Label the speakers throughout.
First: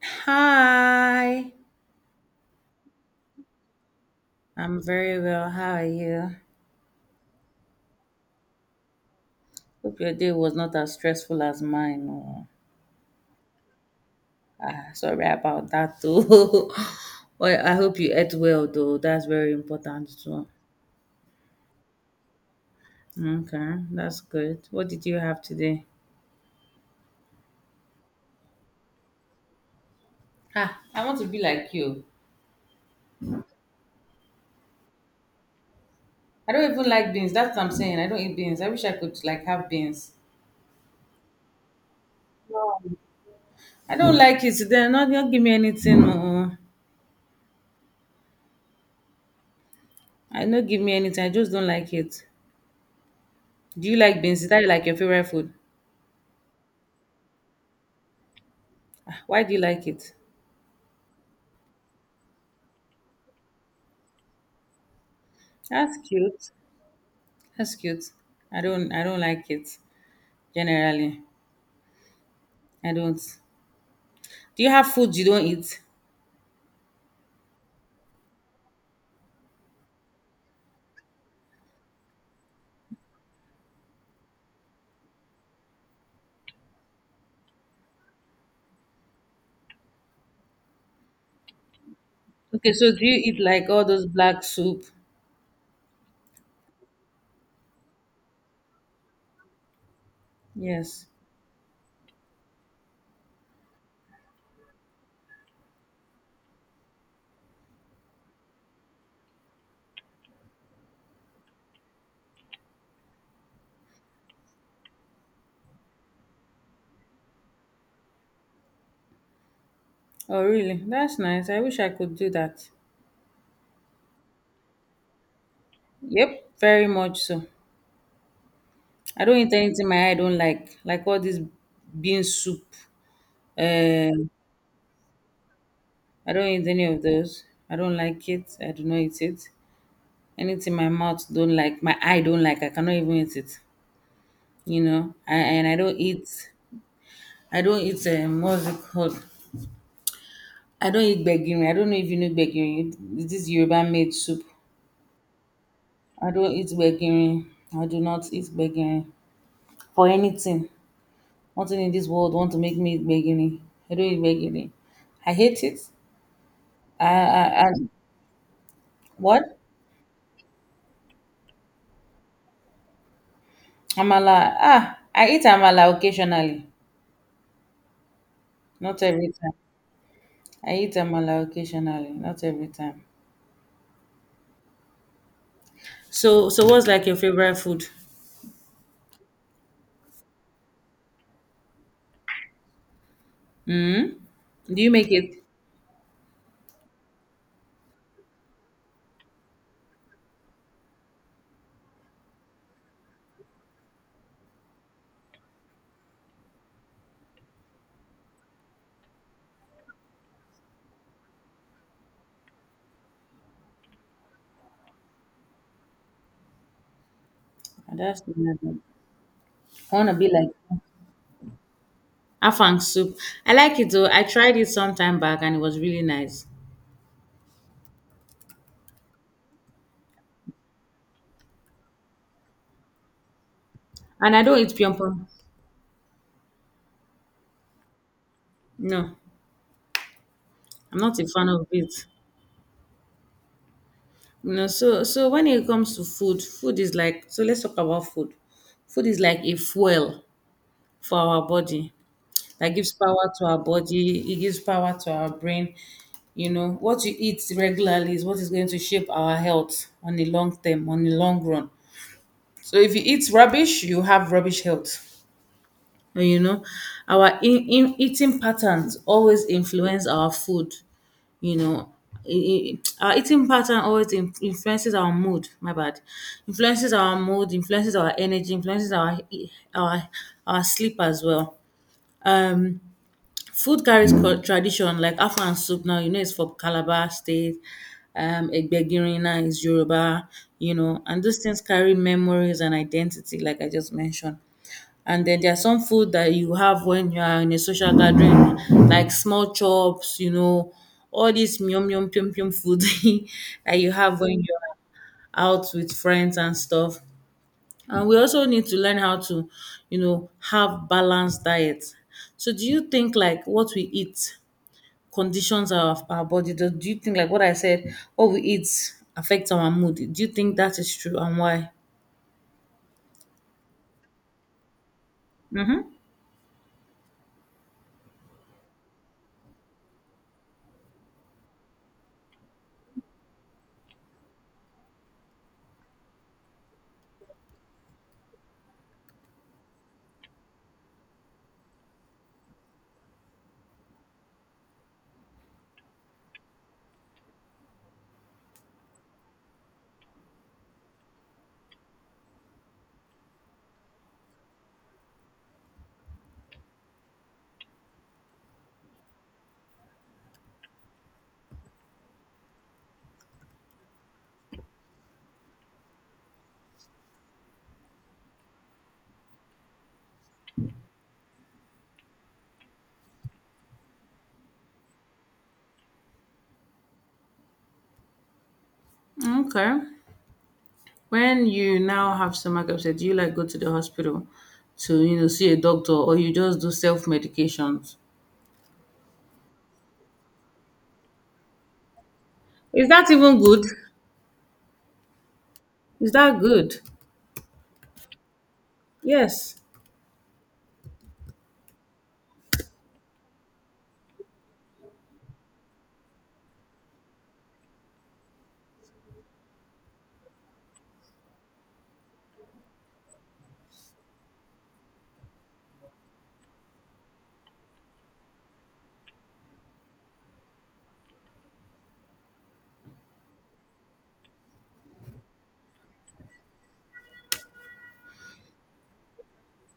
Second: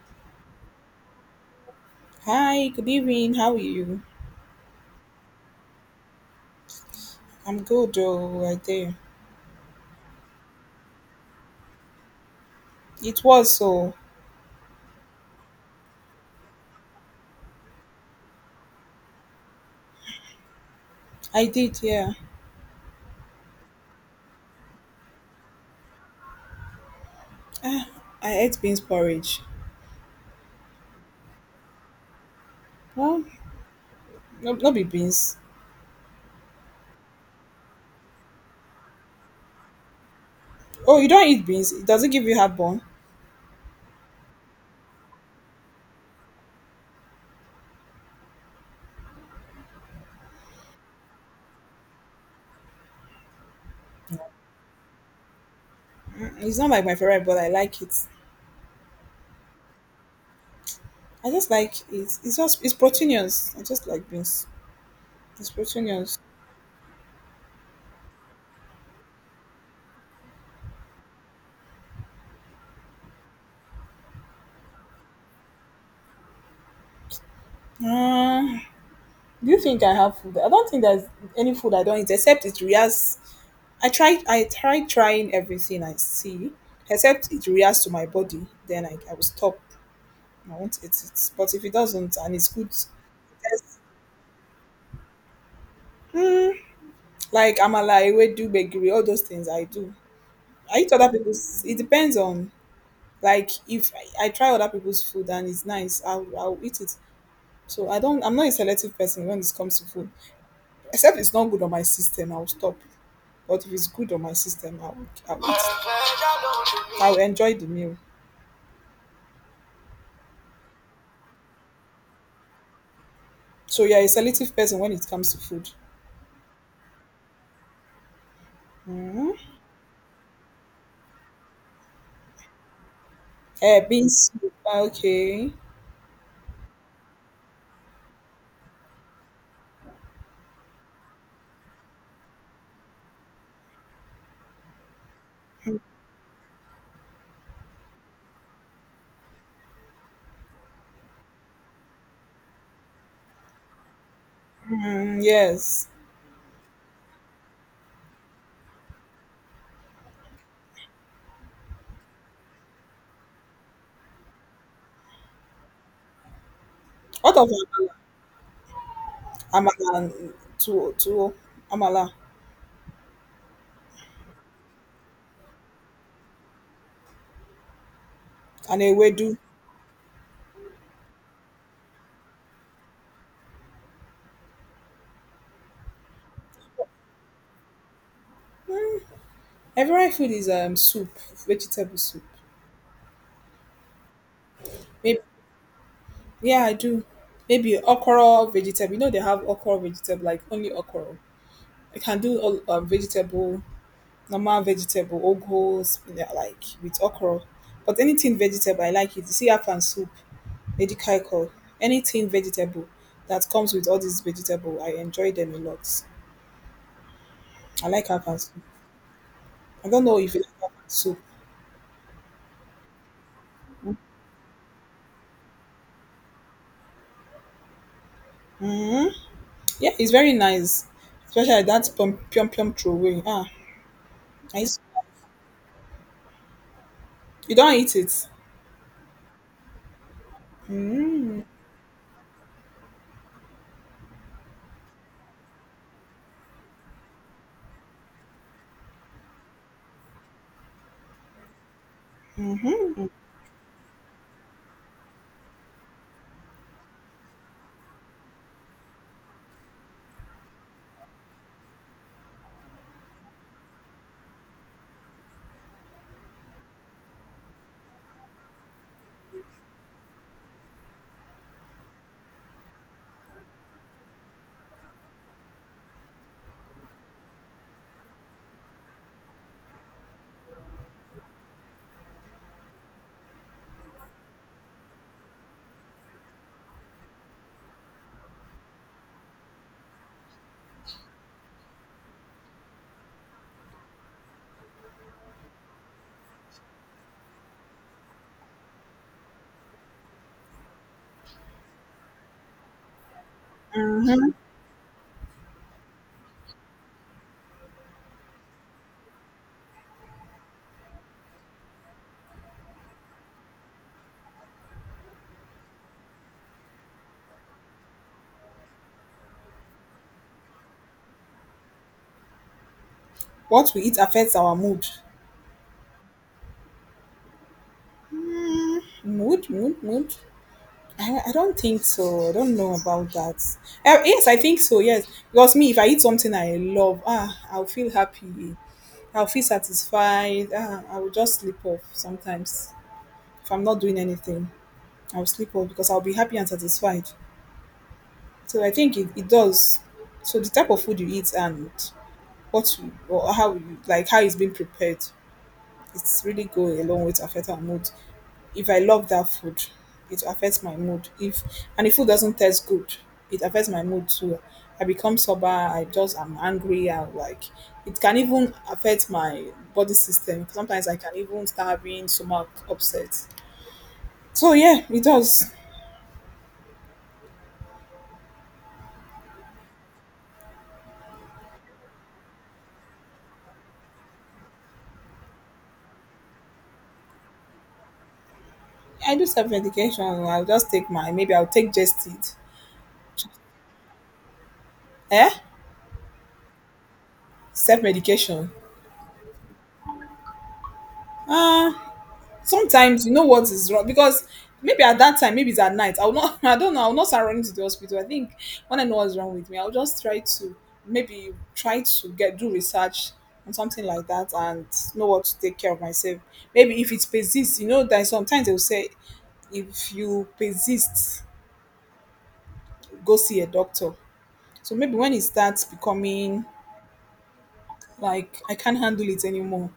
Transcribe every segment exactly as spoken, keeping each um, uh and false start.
Speaker 1: Hi,
Speaker 2: Hi, good evening. How are you?
Speaker 1: I'm very well. How are you?
Speaker 2: I'm good, oh, I did.
Speaker 1: Hope your day was not as stressful as mine. Oh,
Speaker 2: It was so.
Speaker 1: ah, sorry about that too. Well, I hope you ate well though. That's very important too.
Speaker 2: I did, yeah.
Speaker 1: Okay, that's good. What did you have today?
Speaker 2: Ah, I ate beans porridge.
Speaker 1: Ah, I want to be like you.
Speaker 2: Well, no, no be beans.
Speaker 1: I don't even like beans. That's what I'm saying. I don't eat beans. I wish I could like have beans.
Speaker 2: Oh, you don't eat beans. It doesn't give you
Speaker 1: No,
Speaker 2: heartburn.
Speaker 1: I don't like it. Then not not give me anything. Oh, I don't give me anything. I just don't like it. Do you like beans? Is that like your favorite food?
Speaker 2: Mm, It's not like my favorite, but I like it.
Speaker 1: Why do you like it?
Speaker 2: I just like it. It's just it's proteinous. I just like beans. It's
Speaker 1: That's
Speaker 2: proteinous.
Speaker 1: cute. That's cute. I don't I don't like it generally. I don't. Do you have food you don't eat?
Speaker 2: Uh, do you think I have food? I don't think there's any food I don't eat except it reacts. I try I try Trying everything I see, except it reacts to my body, then I, I will stop. I won't eat it. But if it doesn't and it's good,
Speaker 1: Okay, so do you eat like
Speaker 2: yes.
Speaker 1: all those black soup?
Speaker 2: mm, like amala, ewedu, gbegiri, all those things I do. I eat
Speaker 1: Yes.
Speaker 2: other people's. It depends on like if I, I try other people's food and it's nice, I'll, I'll eat it. So I don't. I'm not a selective person when it comes to food, except it's not good on my system. I'll stop. But if it's good on my system, I'll I'll eat. I'll enjoy the meal.
Speaker 1: Oh, really? That's nice. I wish I could do that.
Speaker 2: So you're a selective person when it comes to food.
Speaker 1: Yep, very much so. I
Speaker 2: Hmm?
Speaker 1: don't eat anything my eye don't like. Like all this bean soup.
Speaker 2: Eh,
Speaker 1: Um
Speaker 2: beans soup, okay.
Speaker 1: I don't eat any of those. I don't like it. I do not eat it. Anything my mouth don't like, my eye don't like, I cannot even eat it. you know I, and i don't eat i don't eat, um, what's it called, I don't eat gbegiri. I don't know if you know gbegiri. This is yoruba made soup.
Speaker 2: Mm, yes.
Speaker 1: I don't eat gbegiri. I do not eat gbegiri for anything. Nothing in this world want to make me eat gbegiri. I don't eat gbegiri. I hate it. I
Speaker 2: What of
Speaker 1: I, I
Speaker 2: amala?
Speaker 1: What?
Speaker 2: Amala and tuwo, tuwo, amala
Speaker 1: Amala? ah I eat amala occasionally,
Speaker 2: and
Speaker 1: not every
Speaker 2: ewedu.
Speaker 1: time. I eat amala occasionally, not every time. So so what's like your favorite food?
Speaker 2: Mm, Favorite food is um soup, vegetable soup.
Speaker 1: mm do you make
Speaker 2: Maybe
Speaker 1: it?
Speaker 2: yeah, I do. Maybe okra vegetable. You know they have okra vegetable, like only okra. I can do all um, vegetable, normal vegetable, ogos, yeah, like with okra. But anything vegetable, I like it. You see, I and soup. Medical, anything vegetable that comes with all these vegetable. I enjoy them a lot. I
Speaker 1: And
Speaker 2: like
Speaker 1: that's
Speaker 2: afang soup.
Speaker 1: another.
Speaker 2: I
Speaker 1: I
Speaker 2: don't
Speaker 1: want to
Speaker 2: know
Speaker 1: be
Speaker 2: if you
Speaker 1: like
Speaker 2: like afang soup.
Speaker 1: afang soup. I like it though. I tried it some time back and it was really nice.
Speaker 2: Yeah, it's very nice, especially like that pom pium pium throwaway. Ah,
Speaker 1: And I don't
Speaker 2: I
Speaker 1: eat
Speaker 2: used
Speaker 1: pyong pyong.
Speaker 2: You don't eat it.
Speaker 1: No, I'm not a fan of it. You know, so so when it comes to food, food is like so. Let's talk about food. Food is like a fuel for our body. That gives power to our body. It gives power to our brain. You know, what you eat regularly is what is going to shape our health on the long term, on the long run. So if you eat rubbish, you have rubbish health. You know, our in, in eating patterns always influence our food, you know. I- I- our eating pattern always in- influences our mood, my bad, influences our mood, influences our energy, influences our our our sleep as well. um Food carries cul- tradition, like afan soup now, you know. It's for Calabar State. Um egbegirina is Yoruba. You know, and those things carry memories and identity, like I just mentioned. And then there's some food that you have when you are in a social gathering, like small chops, you know, all this yum yum yum yum food that you have when you're out with friends and stuff. And we also need to learn how to, you know, have balanced diets. So do you think like what we eat conditions our, our body? Do, do you think, like, what I said, what we eat affects our mood? Do you think that is true and why?
Speaker 2: What we eat affects our mood.
Speaker 1: Mm-hmm.
Speaker 2: Mood, mood, mood. I, I don't think so. I don't know about that. Uh, yes, I think so. Yes, because me, if I eat something I love, ah, I'll feel happy. I'll feel satisfied. Ah, I will just sleep off sometimes. If I'm not doing anything, I'll sleep well because I'll be happy and satisfied. So I think it, it does. So the type of food you eat and what you, or how you like how it's being prepared, it's really go a long way to affect our mood. If I love that food, it affects my mood. If and if food doesn't taste good, it affects my mood too. I become sober. I just am angry. And like it can even affect my body system. Sometimes I can even start having stomach upset. So yeah, it does.
Speaker 1: Okay. When you now have stomach upset, do you like go to the hospital to, you know, see a doctor or you just do self-medications?
Speaker 2: I do self medication. I'll just take my, maybe I'll take just it.
Speaker 1: Is that even good?
Speaker 2: Eh?
Speaker 1: Is that good?
Speaker 2: Self medication.
Speaker 1: Yes.
Speaker 2: Uh Sometimes you know what is wrong because maybe at that time, maybe it's at night. I'll not I don't know, I'll not start running to the hospital. I think when I know what's wrong with me, I'll just try to maybe try to get do research on something like that and know what to take care of myself. Maybe if it persists, you know that sometimes they'll say if you persist, go see a doctor. So maybe when it starts becoming like I can't handle it anymore.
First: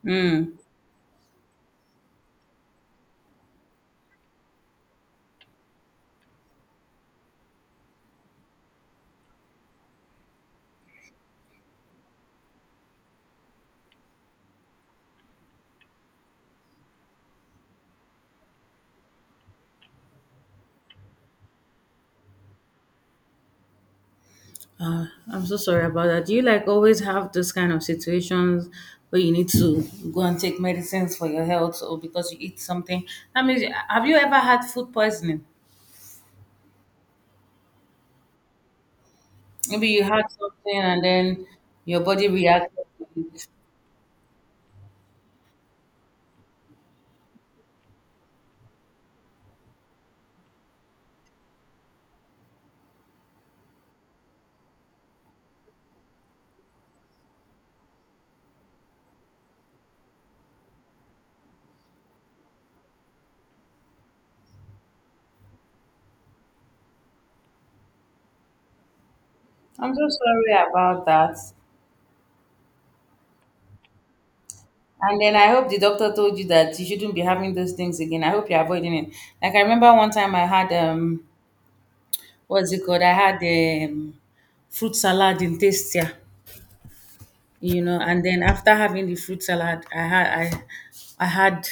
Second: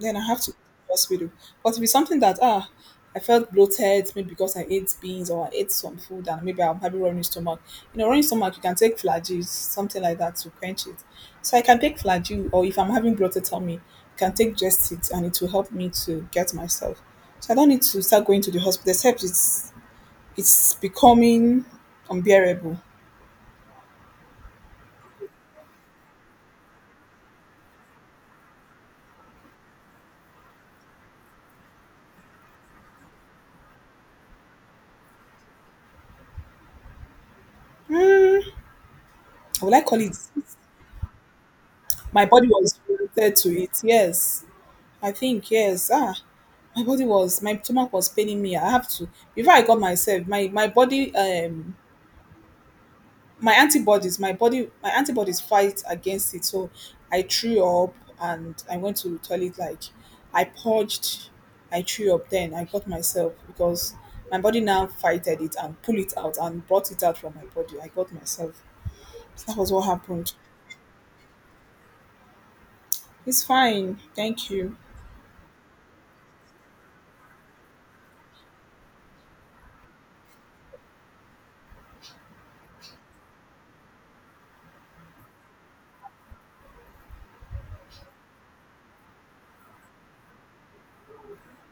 Speaker 2: Then I have to
Speaker 1: Mm.
Speaker 2: go to the hospital. But if it's something that ah, I felt bloated, maybe because I ate beans or I ate some food and maybe I'm having running stomach. You know, running stomach, you can take flagyl, something like that to quench it. So I can take flagyl, or if I'm having bloated tummy, I can take just it and it will help me to get myself. So I don't need to start going to the hospital, except it's it's becoming unbearable.
Speaker 1: Uh, I'm so sorry about that. Do you like always have this kind of situations where you need to go and take medicines for your health or because you eat something? I mean, have you ever had food poisoning?
Speaker 2: Will I
Speaker 1: Maybe
Speaker 2: call
Speaker 1: you
Speaker 2: it?
Speaker 1: had something and then your body
Speaker 2: My body was
Speaker 1: reacted to
Speaker 2: reacted
Speaker 1: it.
Speaker 2: to it. Yes, I think yes. Ah, my body was my stomach was paining me. I have to, before I got myself, my my body, um my antibodies, my body my antibodies fight against it. So I threw up and I went to toilet, like I purged. I threw up, then I got myself because my body now fighted it and pulled it out and brought it out from my body. I got myself. That was what
Speaker 1: I'm so
Speaker 2: happened.
Speaker 1: sorry about that.
Speaker 2: It's fine, thank you.
Speaker 1: And then I hope the doctor told you that you shouldn't be having those things again. I hope you're avoiding it. Like I remember one time I had um what's it called? I had um fruit salad in Tastia, you know, and then after having the fruit salad, I had I I had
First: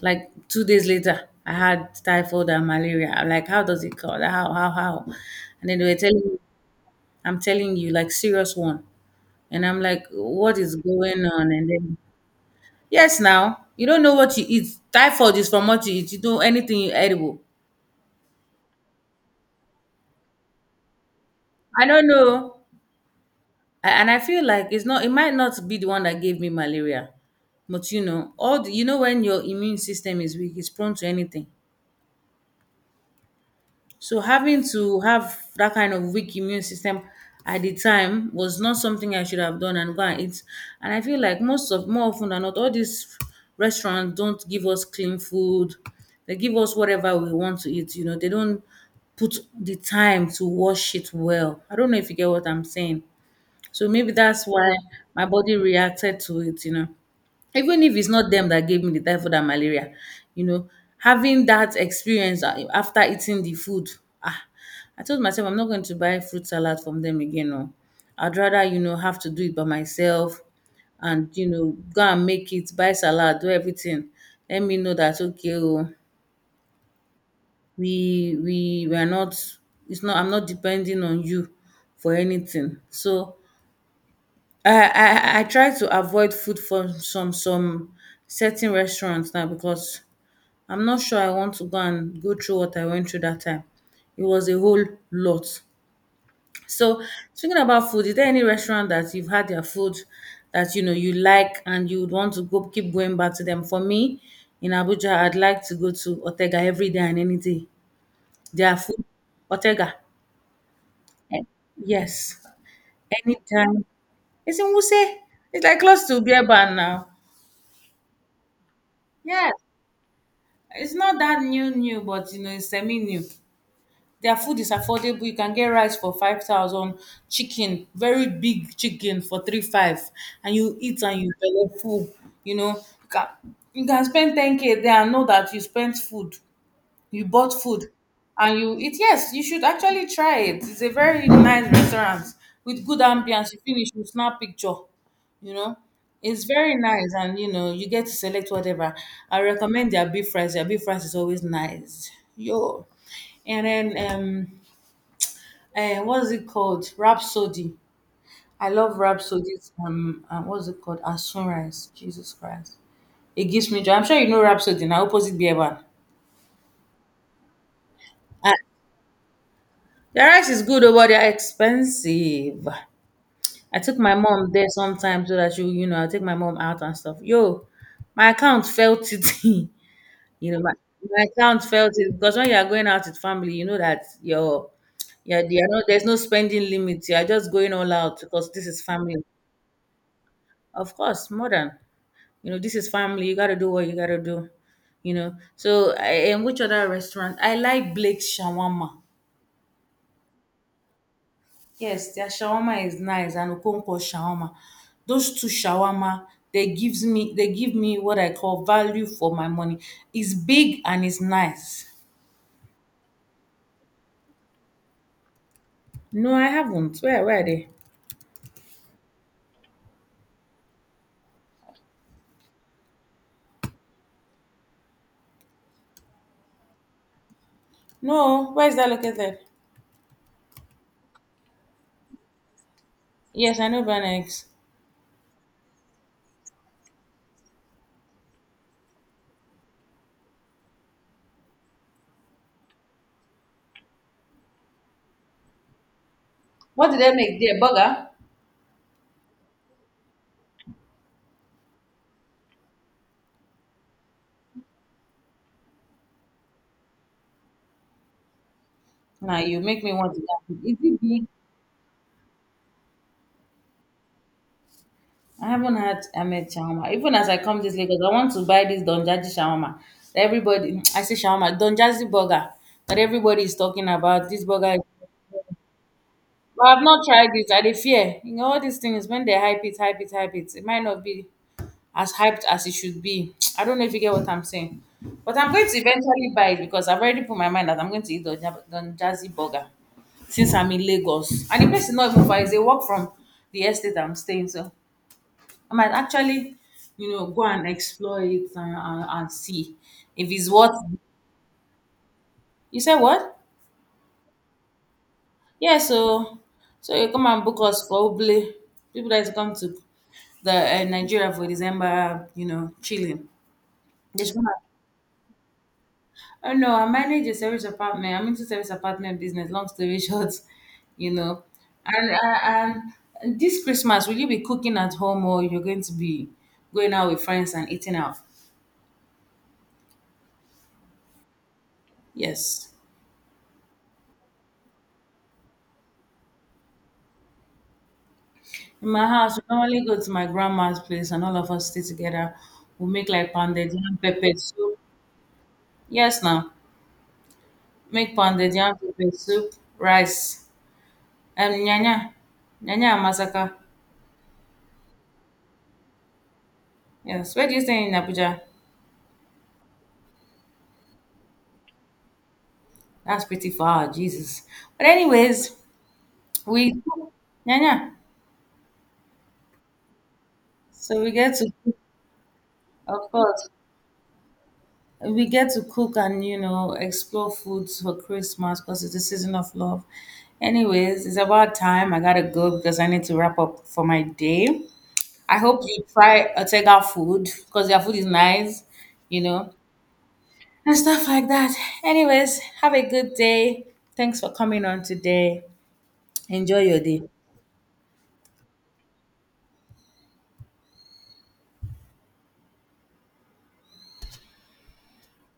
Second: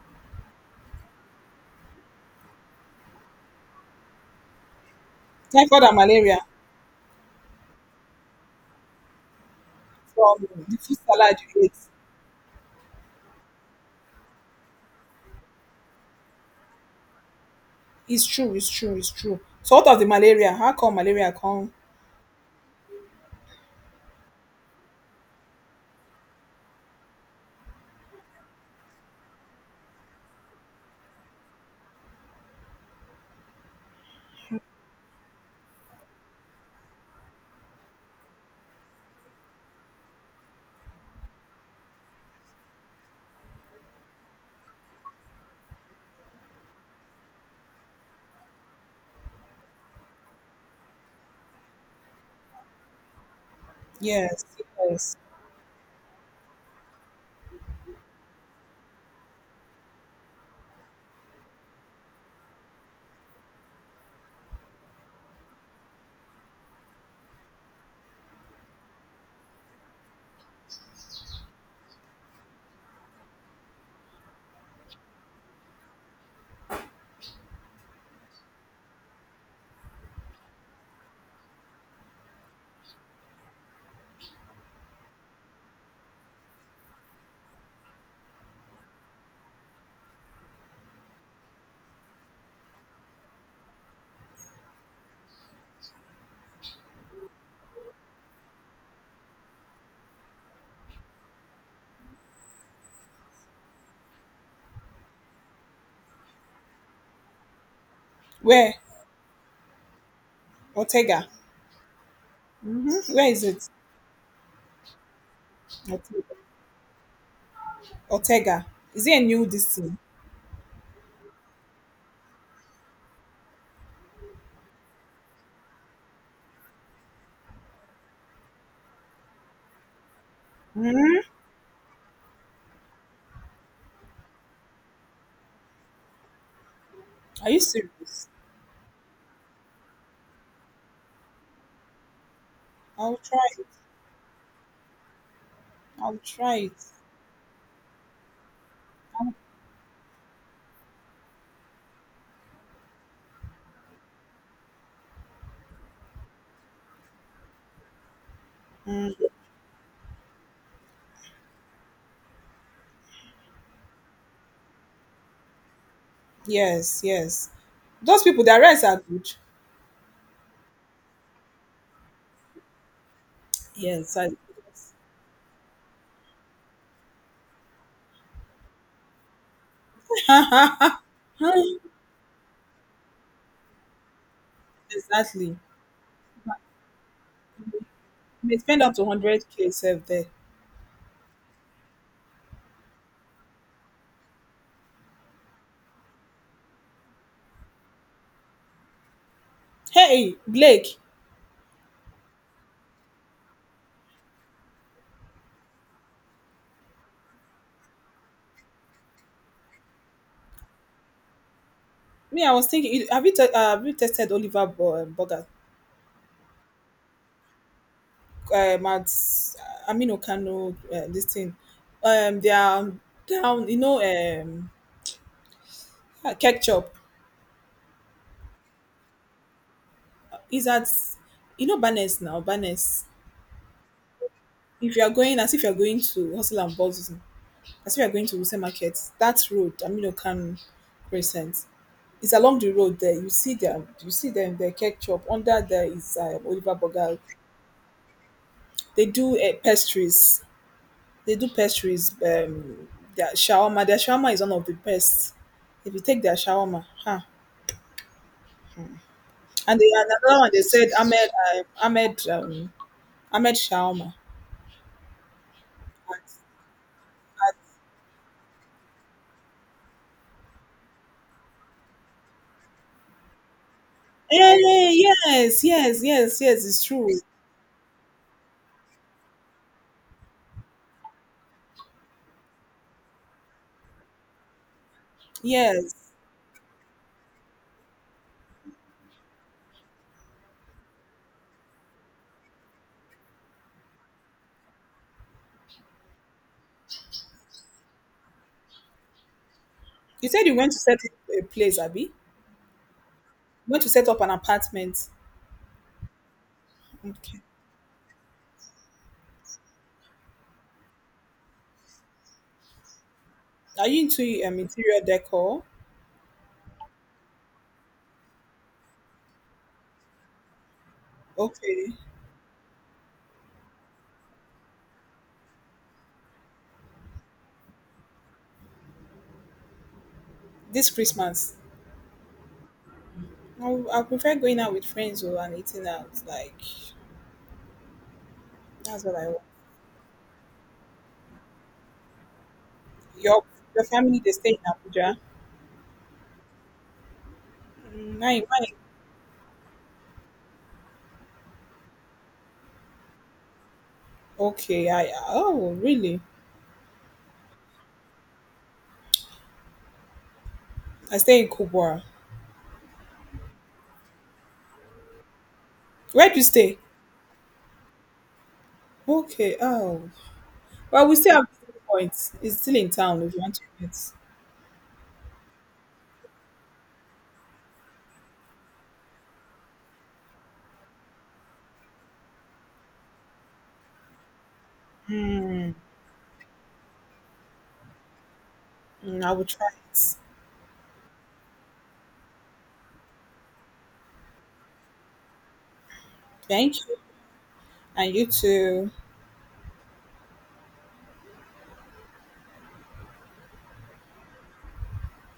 Speaker 1: like, two days later, I had typhoid and malaria. I'm like, how does it call? How how how? And then
Speaker 2: Typhoid
Speaker 1: they were
Speaker 2: and
Speaker 1: telling me,
Speaker 2: malaria.
Speaker 1: I'm telling you, like serious one. And I'm like,
Speaker 2: From
Speaker 1: what is
Speaker 2: the food
Speaker 1: going
Speaker 2: salad
Speaker 1: on?
Speaker 2: you
Speaker 1: And
Speaker 2: ate?
Speaker 1: then Yes, now, you don't know what you eat. Typhoid is from what you eat. You do anything you edible.
Speaker 2: It's true, it's true, it's true. So what of the malaria? How come malaria come?
Speaker 1: I don't know. A- And I feel like it's not it might not be the one that gave me malaria. But you know, all the, you know, when your immune system is weak, it's prone to anything. So having to have that kind of weak immune system at the time was not something I should have done and go and eat. And I feel like most of more often than not, all these restaurants don't give us clean food. They give us whatever we want to eat. You know, they don't put the time to wash it well. I don't know if you get what I'm saying. So maybe
Speaker 2: Yes,
Speaker 1: that's why
Speaker 2: yes.
Speaker 1: my body reacted to it, you know. Even if it's not them that gave me the typhoid and malaria, you know, having that experience uh, after eating the food, ah, I told myself I'm not going to buy fruit salad from them again. No, I'd rather you know have to do it by myself, and you know go and make it, buy salad, do everything. Let me know that okay, oh, we we we are not. It's not. I'm not depending on you for anything. So I I I try to avoid food from some some certain restaurants now because I'm not sure I want to go and go through what I went through that time. It was a whole lot. So speaking about food, is there any restaurant that you've had their food that you know you like and you would want to go keep going back to them? For me, in Abuja, I'd like to go to Otega every day and any day.
Speaker 2: Where?
Speaker 1: Their food, Otega.
Speaker 2: Ortega.
Speaker 1: Eh, Yes,
Speaker 2: Hmm? Where is it?
Speaker 1: anytime. It's in Wuse. It's like close to
Speaker 2: Ortega.
Speaker 1: Beer Bar now.
Speaker 2: Ortega. Is it a new
Speaker 1: Yeah,
Speaker 2: disease?
Speaker 1: it's not that new new, but you know, it's semi new. Their food is affordable. You can get rice for five thousand, chicken, very big chicken for three five, and you eat and
Speaker 2: Hmm?
Speaker 1: you belly full. You know, you can, you can spend ten k there and know that you spent food you bought
Speaker 2: Are you
Speaker 1: food
Speaker 2: serious?
Speaker 1: and you eat. Yes, you should actually try it. It's a very nice restaurant with good
Speaker 2: I'll try
Speaker 1: ambience. You
Speaker 2: it.
Speaker 1: finish, you snap picture, you know.
Speaker 2: I'll
Speaker 1: It's
Speaker 2: try it.
Speaker 1: very nice and, you know, you get to select whatever. I recommend their beef fries. Their beef fries is always nice. Yo, and then um eh, what's it called, rhapsody. I love
Speaker 2: Mm,
Speaker 1: rhapsody's, um uh, what's it called, and sunrise. Jesus Christ, it gives me joy. I'm sure you know rhapsody now, opposite Beer Bar.
Speaker 2: yes, yes. Those people, their rights are good.
Speaker 1: The rice is good, oh, but they are expensive. I took my
Speaker 2: Yes, I,
Speaker 1: mom there sometimes so that she, you know, I take my mom out and stuff. Yo, my account felt it. You know, my,
Speaker 2: yes.
Speaker 1: my account felt it because when you are going out with family, you know that you're, you're,
Speaker 2: exactly.
Speaker 1: you're not, there's no spending limit. You are just going all out because
Speaker 2: They
Speaker 1: this is
Speaker 2: spend up to
Speaker 1: family.
Speaker 2: hundred k self there.
Speaker 1: Of course, more than, you know, this is family. You got to do what you got to do, you know. So, I, and which other restaurant? I like Blake's Shawarma.
Speaker 2: Hey, Blake.
Speaker 1: Yes, their shawarma is nice and okonkwo shawarma. Those two shawarma, they gives me they give me what I call value for my money. It's big and it's nice.
Speaker 2: Me, I was thinking. You- Have you te- uh, have you tested Oliver Bo- um, Bogart?
Speaker 1: No, I haven't. Where, where are they?
Speaker 2: Um at amino Kano, uh, this thing. Um they are down, you know, um ketchup
Speaker 1: No, where is that located?
Speaker 2: is at you know Barnes now, Barnes.
Speaker 1: Yes, I know Benex.
Speaker 2: If you are going As if you are going to Hustle and Bustle, as if you are going to Wuse Market, that road, amino Kano Crescent. It's along the road there. You see them. You see them. The ketchup under there is uh, Oliver
Speaker 1: What did they
Speaker 2: Bogal.
Speaker 1: make there? Burger?
Speaker 2: They do uh, pastries They do pastries. Um, their shawarma. Their shawarma is one of the best. If you take their shawarma, huh?
Speaker 1: Nah, you
Speaker 2: And
Speaker 1: make
Speaker 2: they
Speaker 1: me
Speaker 2: and
Speaker 1: want to
Speaker 2: another one
Speaker 1: go.
Speaker 2: they
Speaker 1: Is
Speaker 2: said
Speaker 1: it big?
Speaker 2: Ahmed, uh, Ahmed um, Ahmed shawarma.
Speaker 1: I haven't had Ahmed shawarma. Even as I come this Lagos, I want to buy this Donjaji shawarma. that Everybody, I say shawarma, Donjaji burger that everybody is talking about. This burger is
Speaker 2: Hey, yes, yes, yes, yes.
Speaker 1: But I've
Speaker 2: It's
Speaker 1: not
Speaker 2: true.
Speaker 1: tried it. I dey fear. You know, all these things when they hype it, hype it, hype it, it might not be as hyped as it should be. I don't know if you get what I'm saying. But I'm going to
Speaker 2: Yes.
Speaker 1: eventually buy it because I've already put my mind that I'm going to eat the Jazzy burger since I'm in Lagos. And the place is not even far, it's a walk from the estate I'm staying. So I might actually, you know, go and explore it and, and, and see
Speaker 2: You
Speaker 1: if
Speaker 2: said
Speaker 1: it's
Speaker 2: you
Speaker 1: worth.
Speaker 2: went to set up a place, Abby. You
Speaker 1: You said what?
Speaker 2: went to set up an apartment.
Speaker 1: Yeah, so so you come
Speaker 2: Okay.
Speaker 1: and book us for Uble. People that is come to the uh, Nigeria for December, you know, chilling.
Speaker 2: Are you
Speaker 1: Just
Speaker 2: into um,
Speaker 1: wanna-
Speaker 2: interior decor?
Speaker 1: Oh no, I manage a service apartment. I'm into service apartment business. Long story short, you know,
Speaker 2: Okay.
Speaker 1: and and and this Christmas, will you be cooking at home or you're going to be going out with friends and eating out?
Speaker 2: This Christmas.
Speaker 1: Yes.
Speaker 2: I, I prefer going out with friends or and eating out. Like
Speaker 1: In
Speaker 2: that's
Speaker 1: my
Speaker 2: what I
Speaker 1: house,
Speaker 2: want.
Speaker 1: we normally go to my grandma's place and all of us stay together. We make like
Speaker 2: Your
Speaker 1: pounded
Speaker 2: your
Speaker 1: yam
Speaker 2: family
Speaker 1: pepper
Speaker 2: they stay in
Speaker 1: soup.
Speaker 2: Abuja.
Speaker 1: Yes, now make
Speaker 2: Mm, nine,
Speaker 1: pounded
Speaker 2: nine.
Speaker 1: yam pepper soup, rice, and nyanya, nyanya and masaka.
Speaker 2: Okay, I oh really?
Speaker 1: Yes, where do you stay in Abuja?
Speaker 2: I stay in Kubwa.
Speaker 1: That's pretty far, Jesus. But anyways,
Speaker 2: Where do you stay?
Speaker 1: we yeah, yeah.
Speaker 2: Okay, oh
Speaker 1: So
Speaker 2: well,
Speaker 1: we
Speaker 2: we still
Speaker 1: get
Speaker 2: have
Speaker 1: to
Speaker 2: visiting points. It's still in
Speaker 1: Of
Speaker 2: town if you
Speaker 1: course,
Speaker 2: want to visit.
Speaker 1: we get to cook and, you know, explore foods for Christmas because it's the season of love. Anyways, it's about time. I gotta go because I need to wrap up for my day. I hope
Speaker 2: Mm,
Speaker 1: you try Otega food because their food is nice, you
Speaker 2: mm, I will
Speaker 1: know,
Speaker 2: try it.
Speaker 1: and stuff like that. Anyways, have a good day. Thanks for coming on today. Enjoy
Speaker 2: Thank
Speaker 1: your
Speaker 2: you,
Speaker 1: day.
Speaker 2: and you too.